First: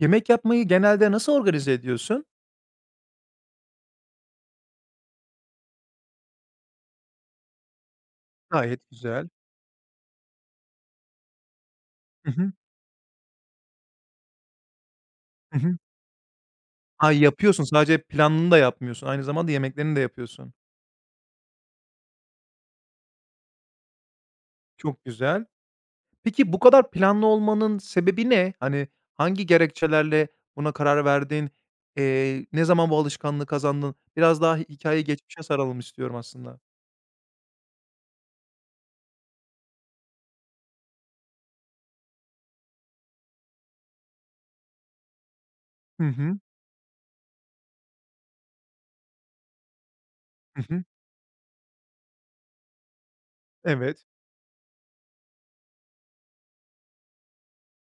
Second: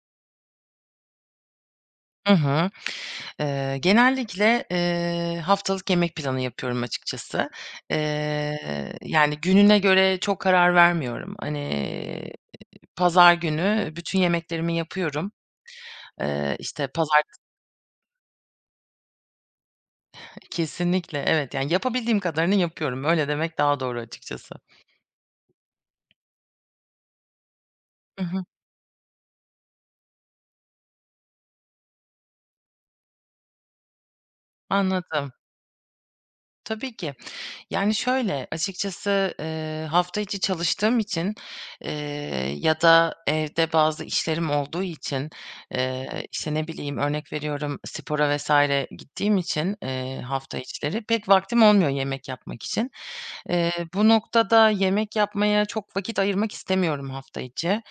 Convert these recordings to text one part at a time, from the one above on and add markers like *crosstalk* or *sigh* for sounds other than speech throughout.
Yemek yapmayı genelde nasıl organize ediyorsun? Hı hı. Genellikle, haftalık yemek planı yapıyorum açıkçası. Gayet güzel. Yani gününe göre çok karar vermiyorum. Hı Hani, hı. pazar günü bütün yemeklerimi yapıyorum. Hı hı. İşte Ha, pazartesi. yapıyorsun, sadece planını da yapmıyorsun, aynı zamanda yemeklerini de yapıyorsun. Kesinlikle, evet. Yani yapabildiğim kadarını yapıyorum. Öyle demek daha doğru açıkçası. Çok güzel. Peki bu kadar planlı olmanın Hı sebebi hı. ne? Hani, hangi gerekçelerle buna karar verdin? Ne zaman bu alışkanlığı kazandın? Biraz daha hikayeyi Anladım. geçmişe saralım istiyorum aslında. Tabii ki. Yani, şöyle, açıkçası, hafta içi çalıştığım için, eee, ya da evde bazı işlerim olduğu için, Hı hı. işte, ne bileyim, örnek veriyorum, spora vesaire gittiğim için, hafta Hı hı. içleri pek vaktim olmuyor yemek yapmak için. Evet. Bu noktada yemek yapmaya çok vakit ayırmak istemiyorum hafta içi.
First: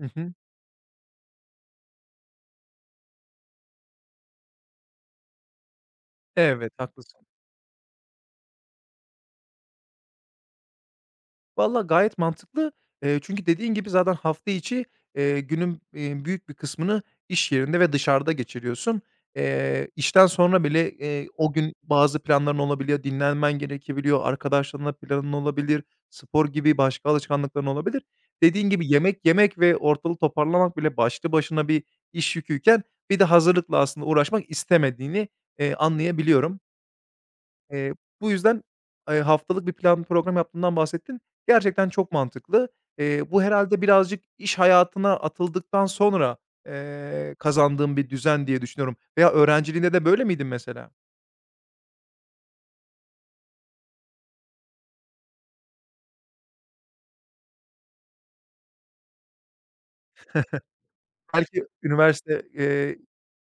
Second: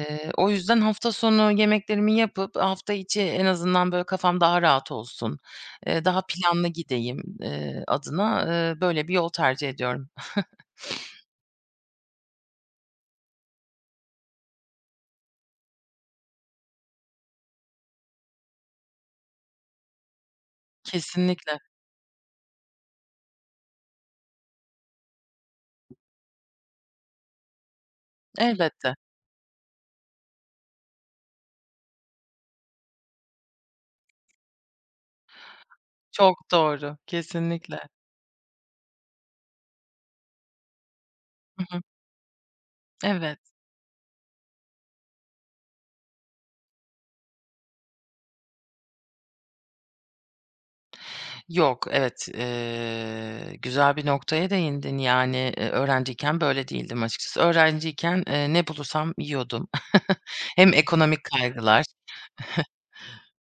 Hı hı. O yüzden hafta sonu yemeklerimi yapıp hafta içi en azından, böyle, kafam daha rahat olsun, daha planlı Evet, haklısın. gideyim, adına, böyle bir yol tercih ediyorum. Valla gayet mantıklı. Çünkü dediğin gibi zaten hafta içi, günün, büyük bir kısmını iş yerinde ve dışarıda geçiriyorsun. İşten sonra bile, o Kesinlikle. gün bazı planların olabiliyor, dinlenmen gerekebiliyor, arkadaşlarınla planın olabilir, spor gibi başka alışkanlıkların olabilir. Dediğin gibi Elbette. yemek yemek ve ortalığı toparlamak bile başlı başına bir iş yüküyken bir de hazırlıkla aslında uğraşmak istemediğini, Çok anlayabiliyorum. doğru. Kesinlikle. Eee, bu yüzden, haftalık bir plan program yaptığından bahsettin. Hı hı. Gerçekten çok mantıklı. Eee, Evet. bu herhâlde birazcık iş hayatına atıldıktan sonra, kazandığın bir düzen diye düşünüyorum. Veya öğrenciliğinde de böyle miydin mesela? Yok, evet, güzel bir noktaya değindin. Yani, öğrenciyken böyle değildim açıkçası. Öğrenciyken, ne bulursam yiyordum. *laughs* Hem ekonomik Belki kaygılar. üniversite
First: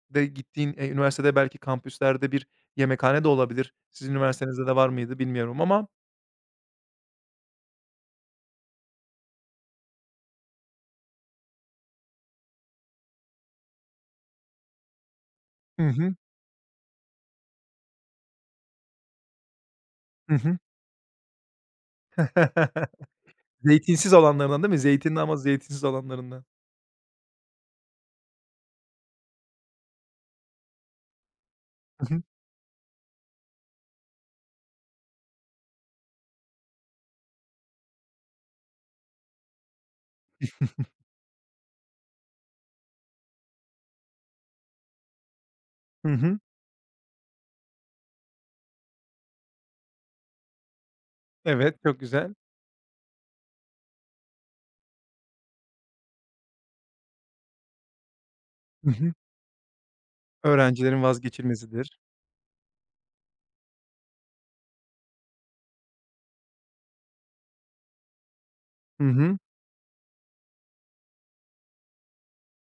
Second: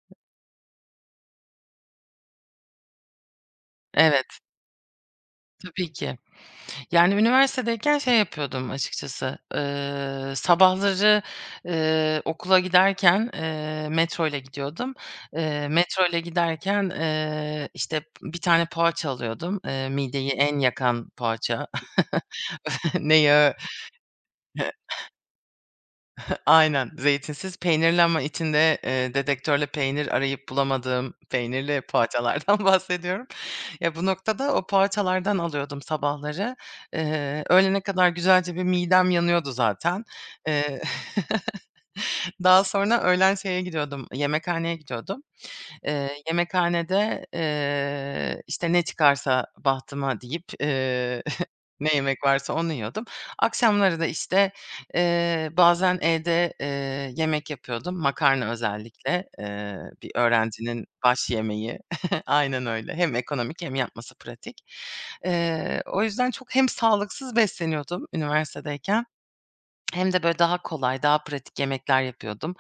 de gittiğin, üniversitede belki kampüslerde bir yemekhane de olabilir. Sizin Evet, üniversitenizde de var mıydı bilmiyorum ama. tabii ki. Yani, üniversitedeyken şey yapıyordum açıkçası, sabahları, okula giderken, metro ile gidiyordum. Hı Metro hı. ile giderken, işte, bir tane poğaça alıyordum. Mideyi Hı hı. en yakan poğaça. *laughs* *laughs* Ne yağı. Zeytinsiz olanlarından değil mi? Zeytinli ama zeytinsiz olanlarından. Aynen, zeytinsiz peynirli ama içinde, dedektörle peynir arayıp bulamadığım peynirli Hı hı. poğaçalardan *laughs* bahsediyorum. Ya, bu noktada o poğaçalardan alıyordum sabahları. Öğlene kadar güzelce bir midem yanıyordu zaten. Eee, *laughs* Daha sonra öğlen şeye gidiyordum, yemekhaneye gidiyordum. Hı hı. Yemekhanede, işte, ne çıkarsa bahtıma deyip, *laughs* Evet, ne çok yemek güzel. varsa onu yiyordum. Akşamları da, işte, bazen evde, yemek yapıyordum. Makarna Hı hı. özellikle, bir öğrencinin Öğrencilerin baş yemeği. vazgeçilmezidir. *laughs* Aynen öyle. Hem ekonomik hem yapması pratik. O yüzden çok hem sağlıksız besleniyordum Hı üniversitedeyken hı. hem de böyle daha kolay, daha pratik yemekler yapıyordum.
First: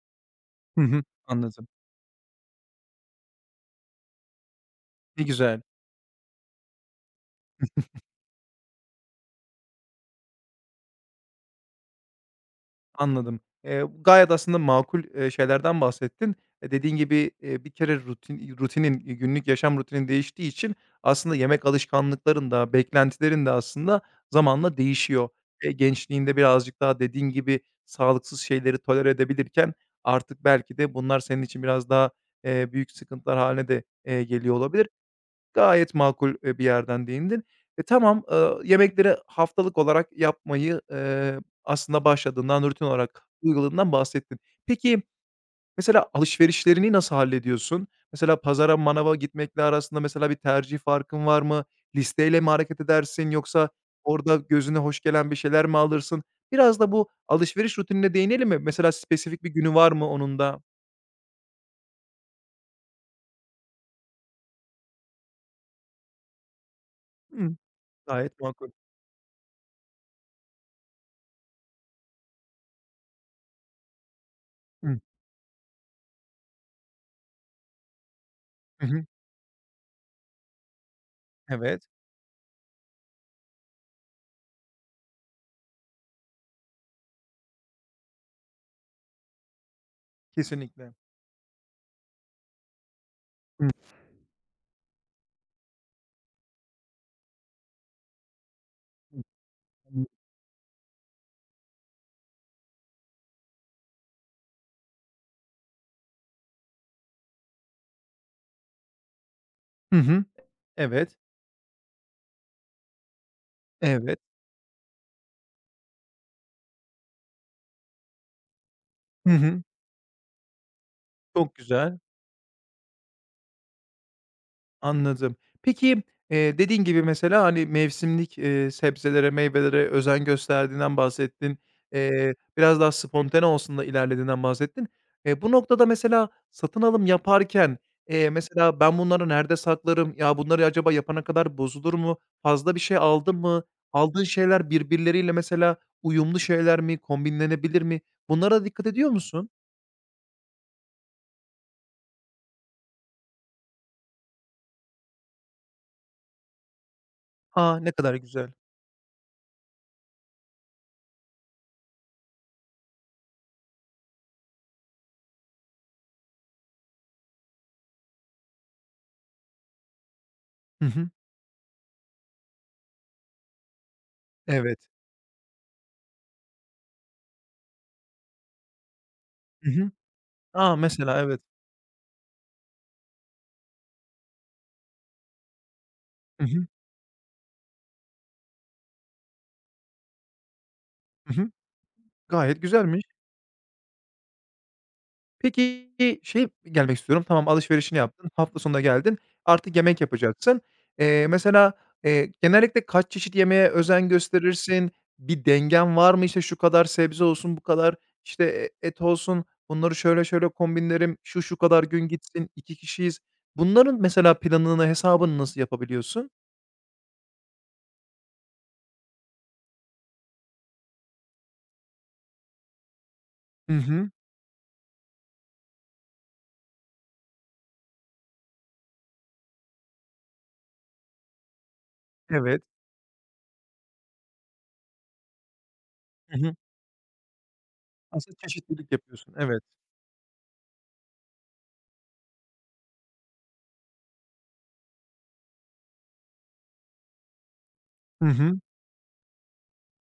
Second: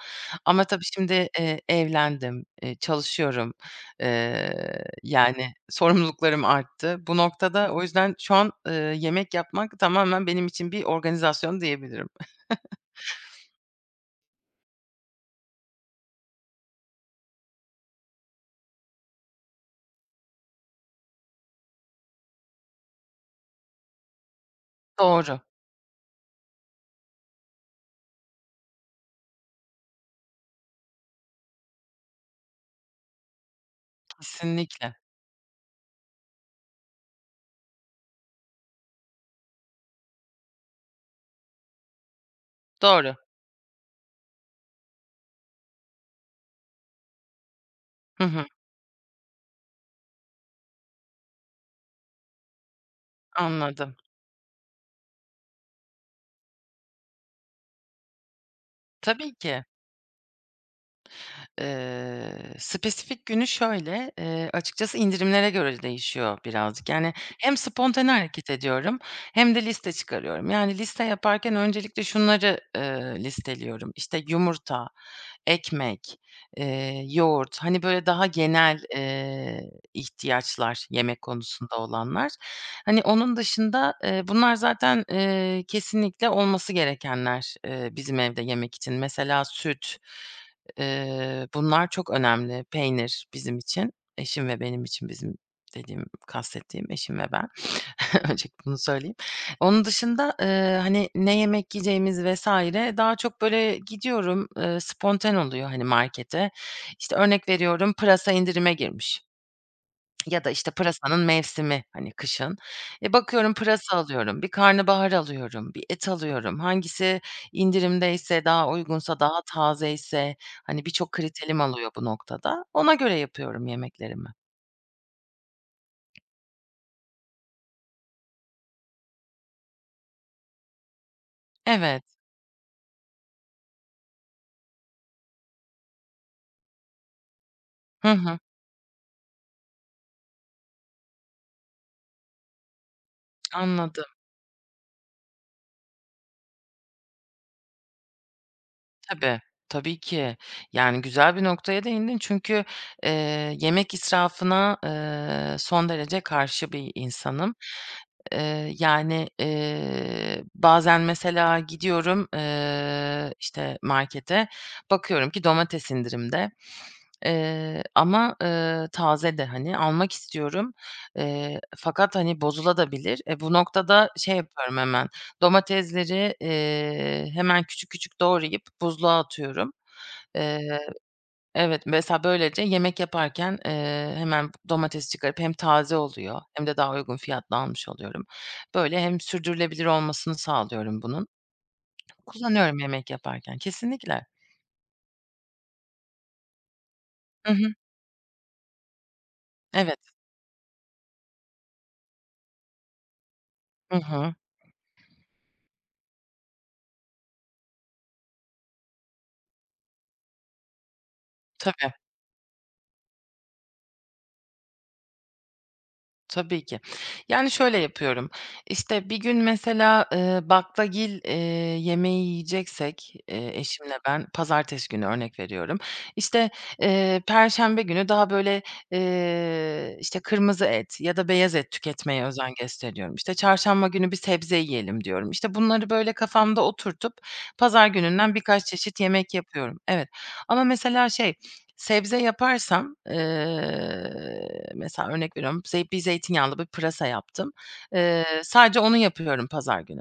Ama tabii Hı hı. şimdi, Anladım. evlendim, çalışıyorum. Ne Yani güzel, sorumluluklarım arttı. Bu noktada o yüzden şu an, yemek yapmak tamamen benim için bir organizasyon diyebilirim. anladım. Gayet aslında makul, şeylerden bahsettin. E, dediğin gibi, bir kere rutinin, günlük yaşam rutinin değiştiği için aslında yemek alışkanlıkların da beklentilerin de aslında zamanla değişiyor. Doğru, Gençliğinde birazcık daha dediğin gibi sağlıksız şeyleri tolere edebilirken artık belki de bunlar senin için biraz daha, büyük sıkıntılar hâline de, geliyor olabilir. kesinlikle. Gayet makul, bir yerden değindin. E, tamam, yemekleri haftalık olarak yapmayı, aslında başladığından, rutin Doğru. olarak uyguladığından bahsettin. Peki, mesela alışverişlerini nasıl hallediyorsun? Hı Mesela hı, pazara, manava gitmekle arasında mesela bir tercih farkın var mı? Listeyle mi hareket edersin yoksa anladım. orada gözüne hoş gelen bir şeyler mi alırsın? Biraz da bu alışveriş rutinine değinelim mi? Mesela Tabii spesifik bir ki. günü var mı onun da? Eee, Spesifik günü şöyle, açıkçası indirimlere göre değişiyor birazcık. Yani hem Hımm, spontane gayet hareket makul. ediyorum hem de liste çıkarıyorum. Yani liste yaparken öncelikle şunları, listeliyorum. İşte yumurta, Hıh. ekmek, yoğurt, hani, böyle daha genel, Hı hı. İhtiyaçlar yemek konusunda Evet, olanlar. Hani, onun dışında, bunlar zaten, kesinlikle olması gerekenler, bizim evde yemek için. Mesela süt. kesinlikle. Bunlar çok önemli. Peynir bizim Hı için, eşim ve benim için, bizim dediğim, kastettiğim eşim ve ben. *laughs* Öncelikle bunu söyleyeyim. Onun hı. dışında, hani, ne yemek yiyeceğimiz vesaire daha çok böyle gidiyorum, spontane oluyor, hani, markete. İşte, örnek veriyorum, pırasa indirime girmiş. Hı hı. Ya da, işte, Evet, pırasanın mevsimi, hani, kışın. Bakıyorum pırasa evet. alıyorum, bir karnabahar alıyorum, bir et alıyorum. Hangisi indirimdeyse, daha uygunsa, Hı daha hı. tazeyse, hani, birçok Çok kriterim alıyor güzel, bu noktada. Ona göre yapıyorum yemeklerimi. anladım. Peki, dediğin gibi mesela, hani, mevsimlik, sebzelere, meyvelere özen gösterdiğinden bahsettin. Evet. Biraz daha spontane olsun da ilerlediğinden bahsettin. Bu noktada mesela satın alım yaparken, Hı hı. mesela ben bunları nerede saklarım? Ya, bunları acaba yapana kadar bozulur mu? Fazla bir şey aldın mı? Anladım. Aldığın şeyler birbirleriyle mesela uyumlu şeyler mi? Kombinlenebilir mi? Bunlara dikkat ediyor Tabii, musun? tabii ki. Yani, güzel bir noktaya değindin çünkü, yemek israfına, son derece karşı bir insanım. A, ne kadar güzel. Yani, bazen mesela gidiyorum, işte, markete, bakıyorum ki domates indirimde. Ama, taze de, hani, almak istiyorum. Hı hı. Fakat, hani, bozulabilir. Bu noktada şey yapıyorum Evet. hemen, domatesleri, hemen küçük küçük doğrayıp buzluğa Hı atıyorum. hı. A, Eee, mesela evet. evet, mesela böylece yemek yaparken, hemen domates çıkarıp hem taze oluyor Hı hem hı. de daha uygun fiyatla almış oluyorum. Böyle hem sürdürülebilir olmasını sağlıyorum bunun. Hı hı. Gayet Kullanıyorum güzelmiş. yemek yaparken. Kesinlikle. Peki, şey gelmek istiyorum. Tamam, Hı hı. alışverişini yaptın, hafta sonuna geldin, artık Evet. yemek yapacaksın. Mesela, genellikle kaç çeşit yemeğe Hı özen hı. gösterirsin? Bir dengen var mı? İşte, şu kadar sebze olsun, bu kadar, işte, et olsun, bunları şöyle şöyle kombinlerim, şu şu kadar Tabii. gün gitsin, 2 kişiyiz. Bunların mesela planını, hesabını nasıl yapabiliyorsun? Tabii ki. Yani, şöyle yapıyorum. İşte bir gün mesela, baklagil, yemeği yiyeceksek, Hı eşimle hı. ben, pazartesi günü örnek veriyorum. İşte, perşembe günü daha böyle, işte, kırmızı et ya da beyaz et tüketmeye özen Evet. gösteriyorum. İşte, çarşamba günü bir sebze yiyelim diyorum. İşte, bunları böyle Hı hı. kafamda oturtup pazar gününden Aslında birkaç çeşitlilik çeşit yemek yapıyorsun. Evet. yapıyorum. Evet ama mesela şey, sebze yaparsam, mesela örnek veriyorum, bir zeytinyağlı bir pırasa yaptım. Hı hı. Sadece onu yapıyorum pazar günü.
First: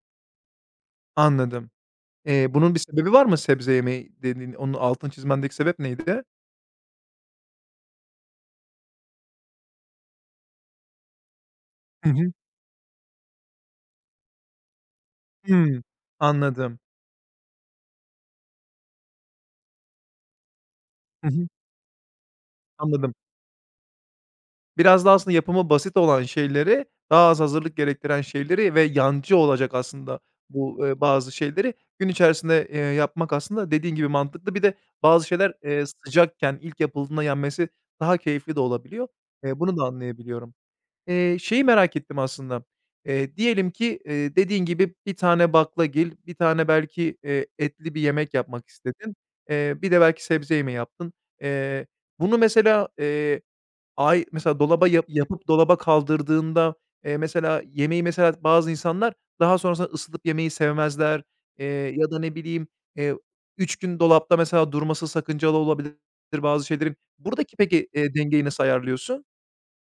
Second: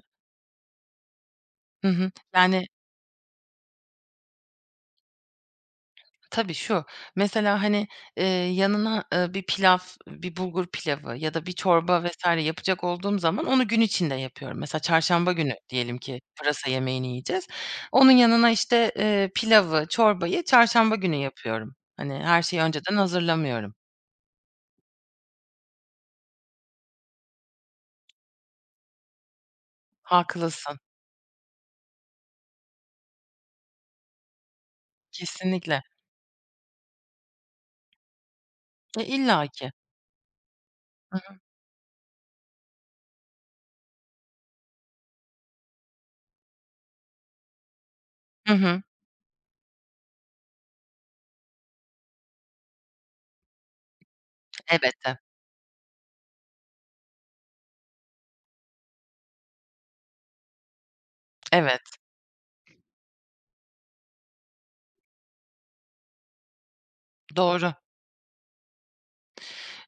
Anladım. Hı hı. Eee, Yani bunun bir sebebi var mı sebze yemeyi dediğin, onun altını çizmendeki sebep neydi? tabii, şu, mesela, hani, yanına, bir pilav, bir bulgur pilavı ya da bir çorba Hı hı. vs. yapacak olduğum zaman onu gün içinde yapıyorum. Mesela çarşamba günü Hımm. diyelim ki pırasa Anladım. yemeğini yiyeceğiz. Onun yanına, işte, pilavı, çorbayı çarşamba günü Hı hı. yapıyorum. Hani, her şeyi önceden Anladım. hazırlamıyorum. Biraz da aslında yapımı basit olan şeyleri, daha az hazırlık gerektiren şeyleri ve yancı olacak aslında Haklısın. bu, bazı şeyleri gün içerisinde, yapmak aslında dediğin gibi mantıklı. Bir de bazı şeyler, Kesinlikle. Sıcakken ilk yapıldığında yenmesi daha keyifli de olabiliyor. Eee, İllaki. bunu da anlayabiliyorum. Şeyi merak ettim aslında. Diyelim ki, dediğin gibi bir tane baklagil, bir tane belki, etli bir yemek Hı yapmak hı. istedin. Bir de belki sebze yemeği yaptın. Eee, bunu mesela, ay mesela dolaba yap Elbette. yapıp dolaba kaldırdığında, mesela yemeği mesela bazı insanlar daha sonrasında ısıtıp yemeyi sevmezler, eee, Evet, ya da ne bileyim, eee, 3 gün dolapta mesela durması sakıncalı olabilir bazı şeylerin. Buradaki doğru. peki, dengeyi nasıl ayarlıyorsun?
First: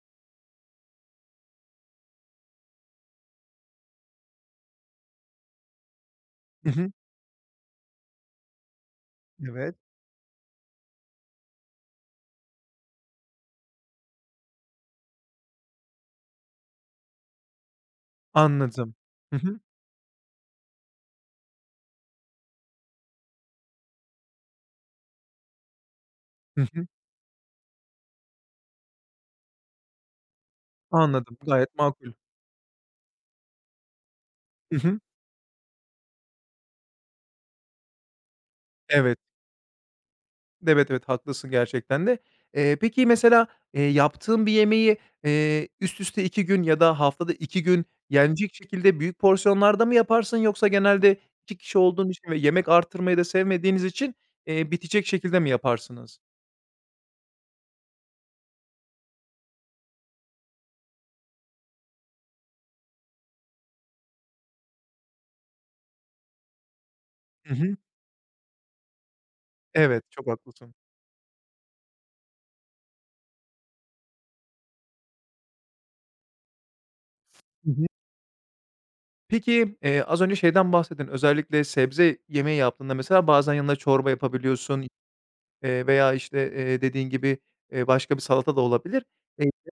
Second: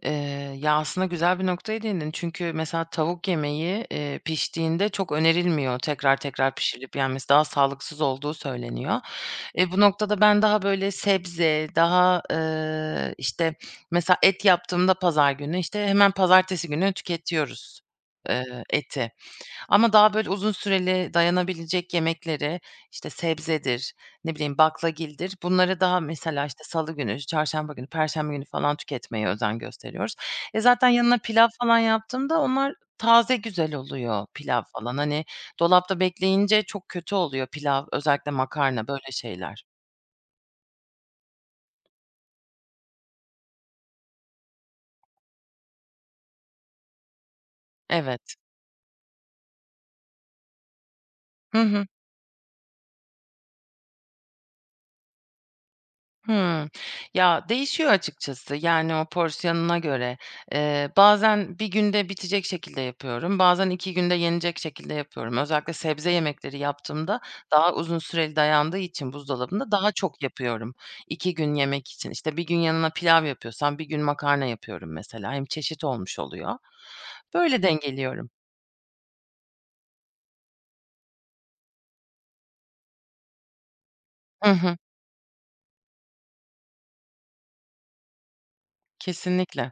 Eee, Ya, aslında güzel bir noktaya değindin. Çünkü mesela tavuk yemeği, piştiğinde çok önerilmiyor tekrar tekrar Hı hı. pişirilip yenmesi. Daha sağlıksız olduğu söyleniyor. Evet. Bu noktada ben daha böyle sebze, daha, işte, mesela et yaptığımda pazar günü, işte, hemen pazartesi günü tüketiyoruz, Anladım. eti. Hı hı. Ama daha böyle uzun süreli dayanabilecek yemekleri, işte, sebzedir, ne bileyim, baklagildir, bunları daha mesela, Hı işte, hı. salı günü, çarşamba günü, perşembe günü falan tüketmeye özen gösteriyoruz. Zaten yanına Anladım. pilav Gayet falan makul. yaptığımda onlar taze güzel oluyor pilav Hı falan. hı. Hani, dolapta bekleyince çok kötü oluyor pilav, özellikle makarna, böyle Evet. şeyler. Evet, evet, haklısın gerçekten de. Peki mesela, yaptığın bir yemeği, üst üste 2 gün ya da haftada 2 gün Evet. yenecek şekilde büyük porsiyonlarda mı yaparsın yoksa genelde Hı iki kişi hı. olduğun için ve yemek artırmayı da sevmediğiniz için, bitecek şekilde mi yaparsınız? Hımm. Ya, değişiyor açıkçası, yani, o porsiyonuna göre. Bazen bir günde bitecek şekilde yapıyorum, bazen 2 günde yenecek şekilde yapıyorum. Özellikle sebze yemekleri yaptığımda Hı daha hı. uzun süreli dayandığı için buzdolabında daha Evet, çok çok yapıyorum haklısın. 2 gün yemek için. İşte, bir gün yanına pilav yapıyorsam bir gün makarna yapıyorum mesela. Hem çeşit olmuş oluyor. Böyle Hı hı. dengeliyorum. Peki, az önce şeyden bahsettin, özellikle sebze yemeği yaptığında mesela bazen yanına çorba Hı hı. yapabiliyorsun. Veya, işte, dediğin gibi, başka bir salata da olabilir. Eee, Kesinlikle.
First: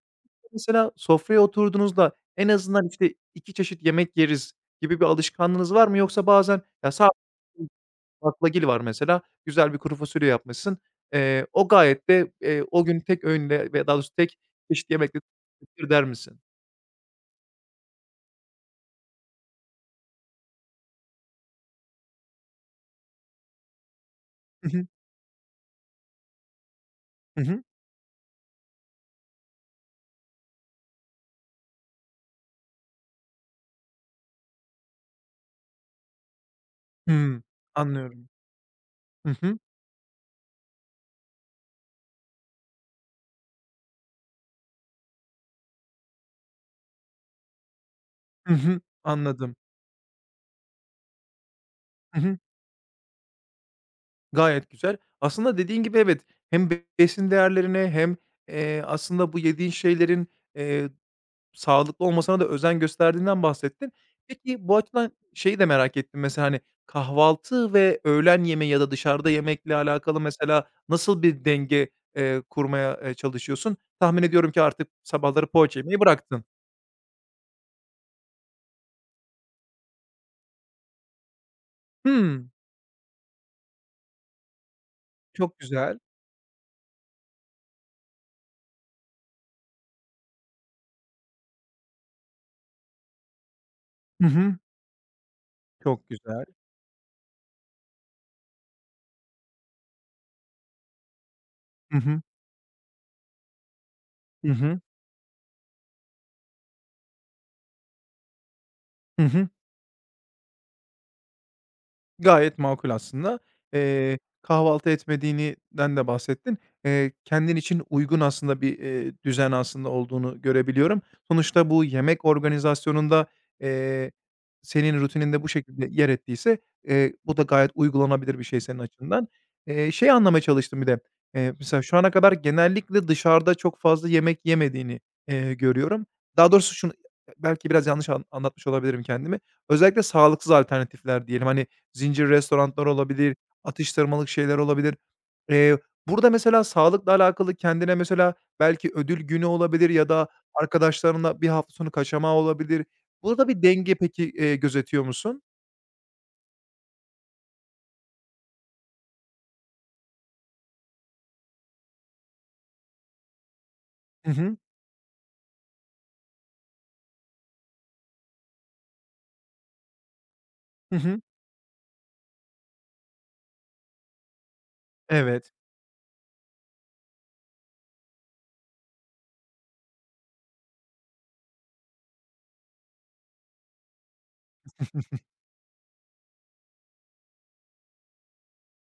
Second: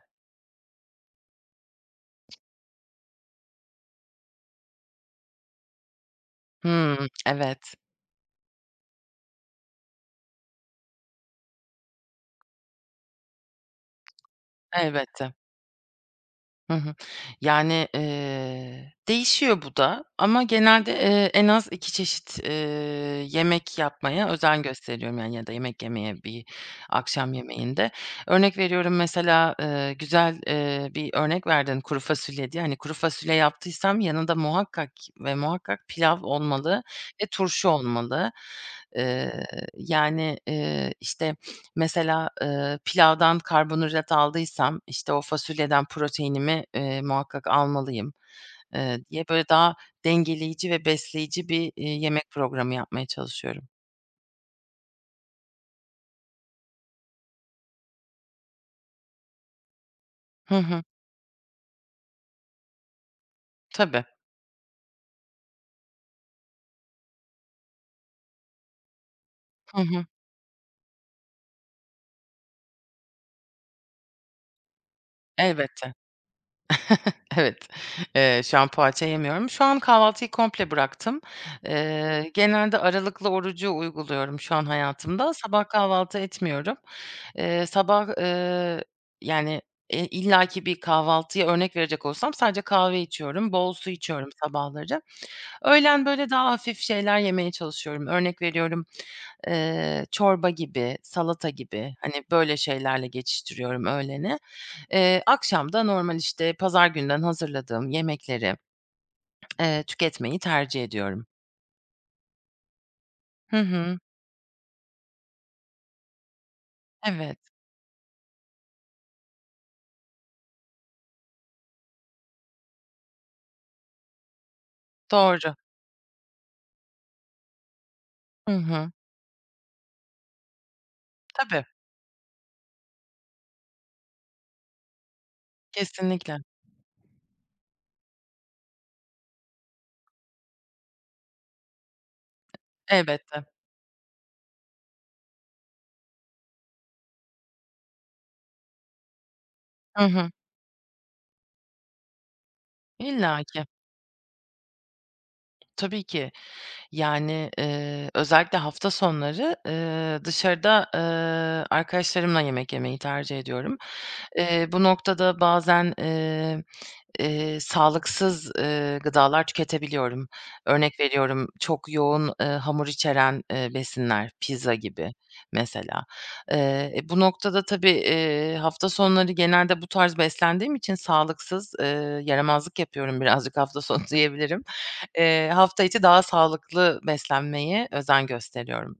mesela sofraya oturduğunuzda en azından, işte, 2 çeşit yemek yeriz gibi bir alışkanlığınız var mı? Yoksa bazen ya, Hımm. sadece *unintelligible* Evet. baklagil var mesela, güzel bir kuru fasulye yapmışsın. O gayet de, o gün tek öğünle veya daha doğrusu tek çeşit yemekle Elbette. *unintelligible* der misin? Hı hı. Yani, değişiyor bu da ama genelde, en az 2 çeşit, yemek yapmaya özen Hı hı. gösteriyorum yani ya da yemek yemeye bir akşam Hı hı. yemeğinde. Örnek veriyorum mesela, güzel, bir örnek verdin kuru fasulye diye. Hani, kuru fasulye yaptıysam yanında muhakkak ve muhakkak pilav olmalı ve Hımm. turşu Anlıyorum. olmalı. Hı Eee, hı. Yani, işte mesela, pilavdan karbonhidrat aldıysam, işte, o fasulyeden proteinimi, muhakkak almalıyım, Hı hı. Diye böyle Anladım. daha dengeleyici ve besleyici bir, Hı yemek hı. programı yapmaya çalışıyorum. Gayet güzel. Aslında dediğin gibi evet, hem besin değerlerine hem, aslında bu yediğin şeylerin, Hı hı. eee, sağlıklı olmasına da özen gösterdiğinden bahsettin. Tabii. Peki, bu açıdan şeyi de merak ettim mesela, hani, kahvaltı ve öğlen yemeği ya da dışarıda yemekle Hı hı. alakalı mesela nasıl bir denge, kurmaya, çalışıyorsun? Tahmin ediyorum ki artık sabahları poğaça Elbette. yemeyi bıraktın. Evet, şu an poğaça yemiyorum. Şu an kahvaltıyı komple bıraktım. Hımm, Genelde aralıklı orucu uyguluyorum şu an hayatımda. çok Sabah güzel. kahvaltı etmiyorum. Sabah, yani, illaki bir kahvaltıya örnek verecek olsam sadece kahve içiyorum, bol su Hı içiyorum hı. sabahları. Öğlen, Çok böyle, güzel. daha hafif şeyler yemeye çalışıyorum. Örnek veriyorum, çorba gibi, salata gibi, Hı hı. hani, böyle şeylerle geçiştiriyorum öğleni. Hı hı. Akşam da normal, işte, pazar günden hazırladığım yemekleri, Hı hı. Tüketmeyi tercih ediyorum. Gayet makul aslında. Hı hı. Kahvaltı etmediğinden de bahsettin. Eee, Evet, kendin için uygun aslında bir, düzen aslında olduğunu görebiliyorum. Sonuçta bu yemek organizasyonunda, eee, senin rutininde bu doğru. şekilde yer ettiyse, bu da gayet uygulanabilir bir Hı şey senin hı. açından. Şeyi anlamaya çalıştım bir de, Tabii, mesela şu ana kadar genellikle dışarıda çok fazla yemek yemediğini, görüyorum. kesinlikle. Daha doğrusu şunu belki biraz yanlış anlatmış olabilirim kendimi. Özellikle sağlıksız alternatifler diyelim, hani, zincir restoranlar olabilir, Elbette. atıştırmalık şeyler olabilir. Eee, burada mesela sağlıkla alakalı kendine mesela belki ödül günü olabilir Hı ya da hı. arkadaşlarınla bir hafta sonu kaçamağı olabilir. Burada bir İllaki. denge peki, gözetiyor musun? Tabii ki. Yani, özellikle hafta sonları, dışarıda, arkadaşlarımla yemek yemeyi tercih ediyorum. Hı hı. Bu noktada bazen, sağlıksız, gıdalar tüketebiliyorum. Hı Örnek hı. veriyorum, çok yoğun, hamur içeren, besinler, pizza gibi Evet. mesela. Bu noktada tabii, hafta sonları genelde bu tarz beslendiğim için sağlıksız, yaramazlık yapıyorum birazcık hafta sonu *laughs* diyebilirim. Hafta içi daha sağlıklı beslenmeye özen gösteriyorum.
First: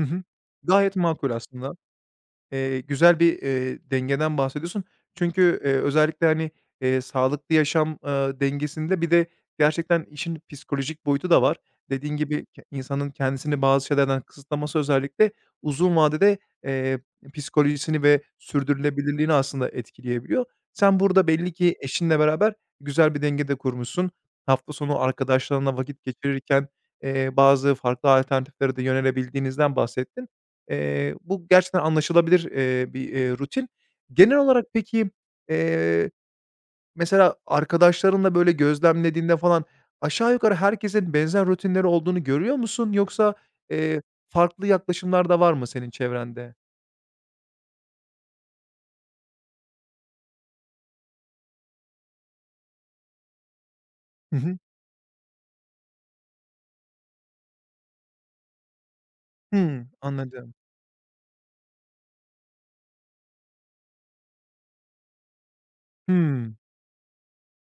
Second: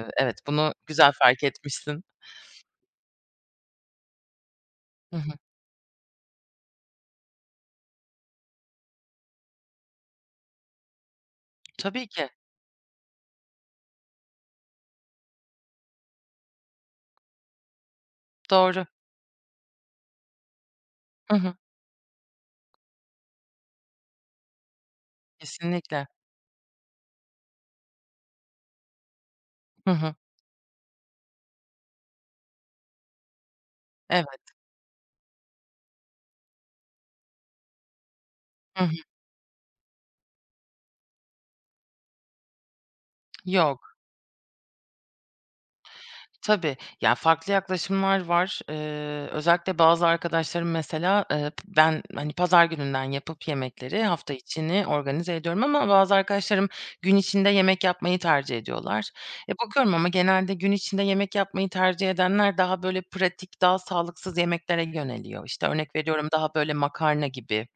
Hı hı. Evet, bunu Gayet güzel makul fark aslında. etmişsin. Güzel bir, dengeden bahsediyorsun. Hı hı. Çünkü, özellikle, hani, sağlıklı yaşam, dengesinde bir de gerçekten işin psikolojik boyutu da var. Tabii Dediğin ki, gibi insanın kendisini bazı şeylerden kısıtlaması özellikle uzun vadede, eee, psikolojisini ve doğru. sürdürülebilirliğini aslında etkileyebiliyor. Sen burada Hı belli hı. ki eşinle beraber güzel bir denge de kurmuşsun. Hafta sonu arkadaşlarınla vakit Kesinlikle. geçirirken, bazı farklı alternatiflere de yönelebildiğinizden Hı hı. bahsettin. Bu gerçekten anlaşılabilir, bir, rutin. Genel Evet. olarak peki, eee, mesela arkadaşlarınla böyle Hı hı. gözlemlediğinde falan aşağı yukarı herkesin benzer rutinleri olduğunu görüyor musun? Yoksa, Yok. eee, farklı yaklaşımlar da var mı senin çevrende? Tabii. Yani farklı yaklaşımlar var. Özellikle bazı arkadaşlarım mesela, p ben, hani, pazar gününden yapıp yemekleri hafta Hı hı. içini organize ediyorum ama bazı arkadaşlarım gün içinde yemek yapmayı tercih ediyorlar. Hımm, Bakıyorum ama genelde anladım. gün içinde yemek yapmayı tercih edenler daha böyle pratik, daha sağlıksız yemeklere yöneliyor. İşte, örnek veriyorum, daha Hımm, böyle makarna gibi.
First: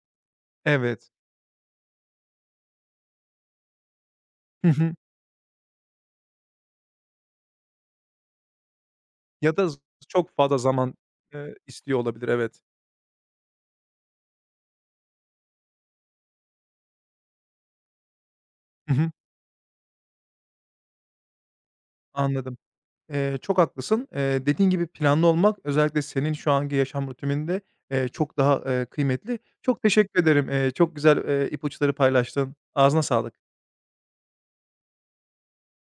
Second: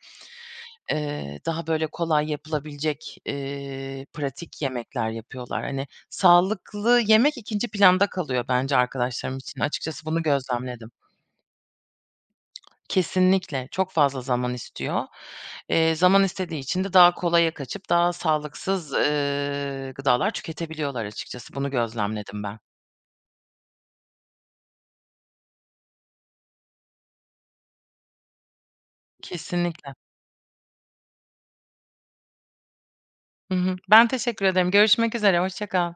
evet. Daha böyle kolay yapılabilecek, pratik Hı hı. yemekler yapıyorlar. Hani, sağlıklı yemek ikinci planda kalıyor bence arkadaşlarım Ya için. da z Açıkçası bunu çok fazla gözlemledim. zaman, istiyor olabilir, evet. Kesinlikle, çok fazla zaman istiyor. Zaman istediği için de daha kolaya kaçıp daha sağlıksız, Hı hı, gıdalar tüketebiliyorlar açıkçası. Bunu gözlemledim ben. anladım. Çok haklısın. Dediğin gibi planlı olmak özellikle senin şu anki yaşam rutininde, çok daha, kıymetli. Çok Kesinlikle. teşekkür ederim. Çok güzel, ipuçları paylaştın. Ağzına sağlık. Hı hı. Ben teşekkür ederim. Görüşmek üzere, hoşça kal.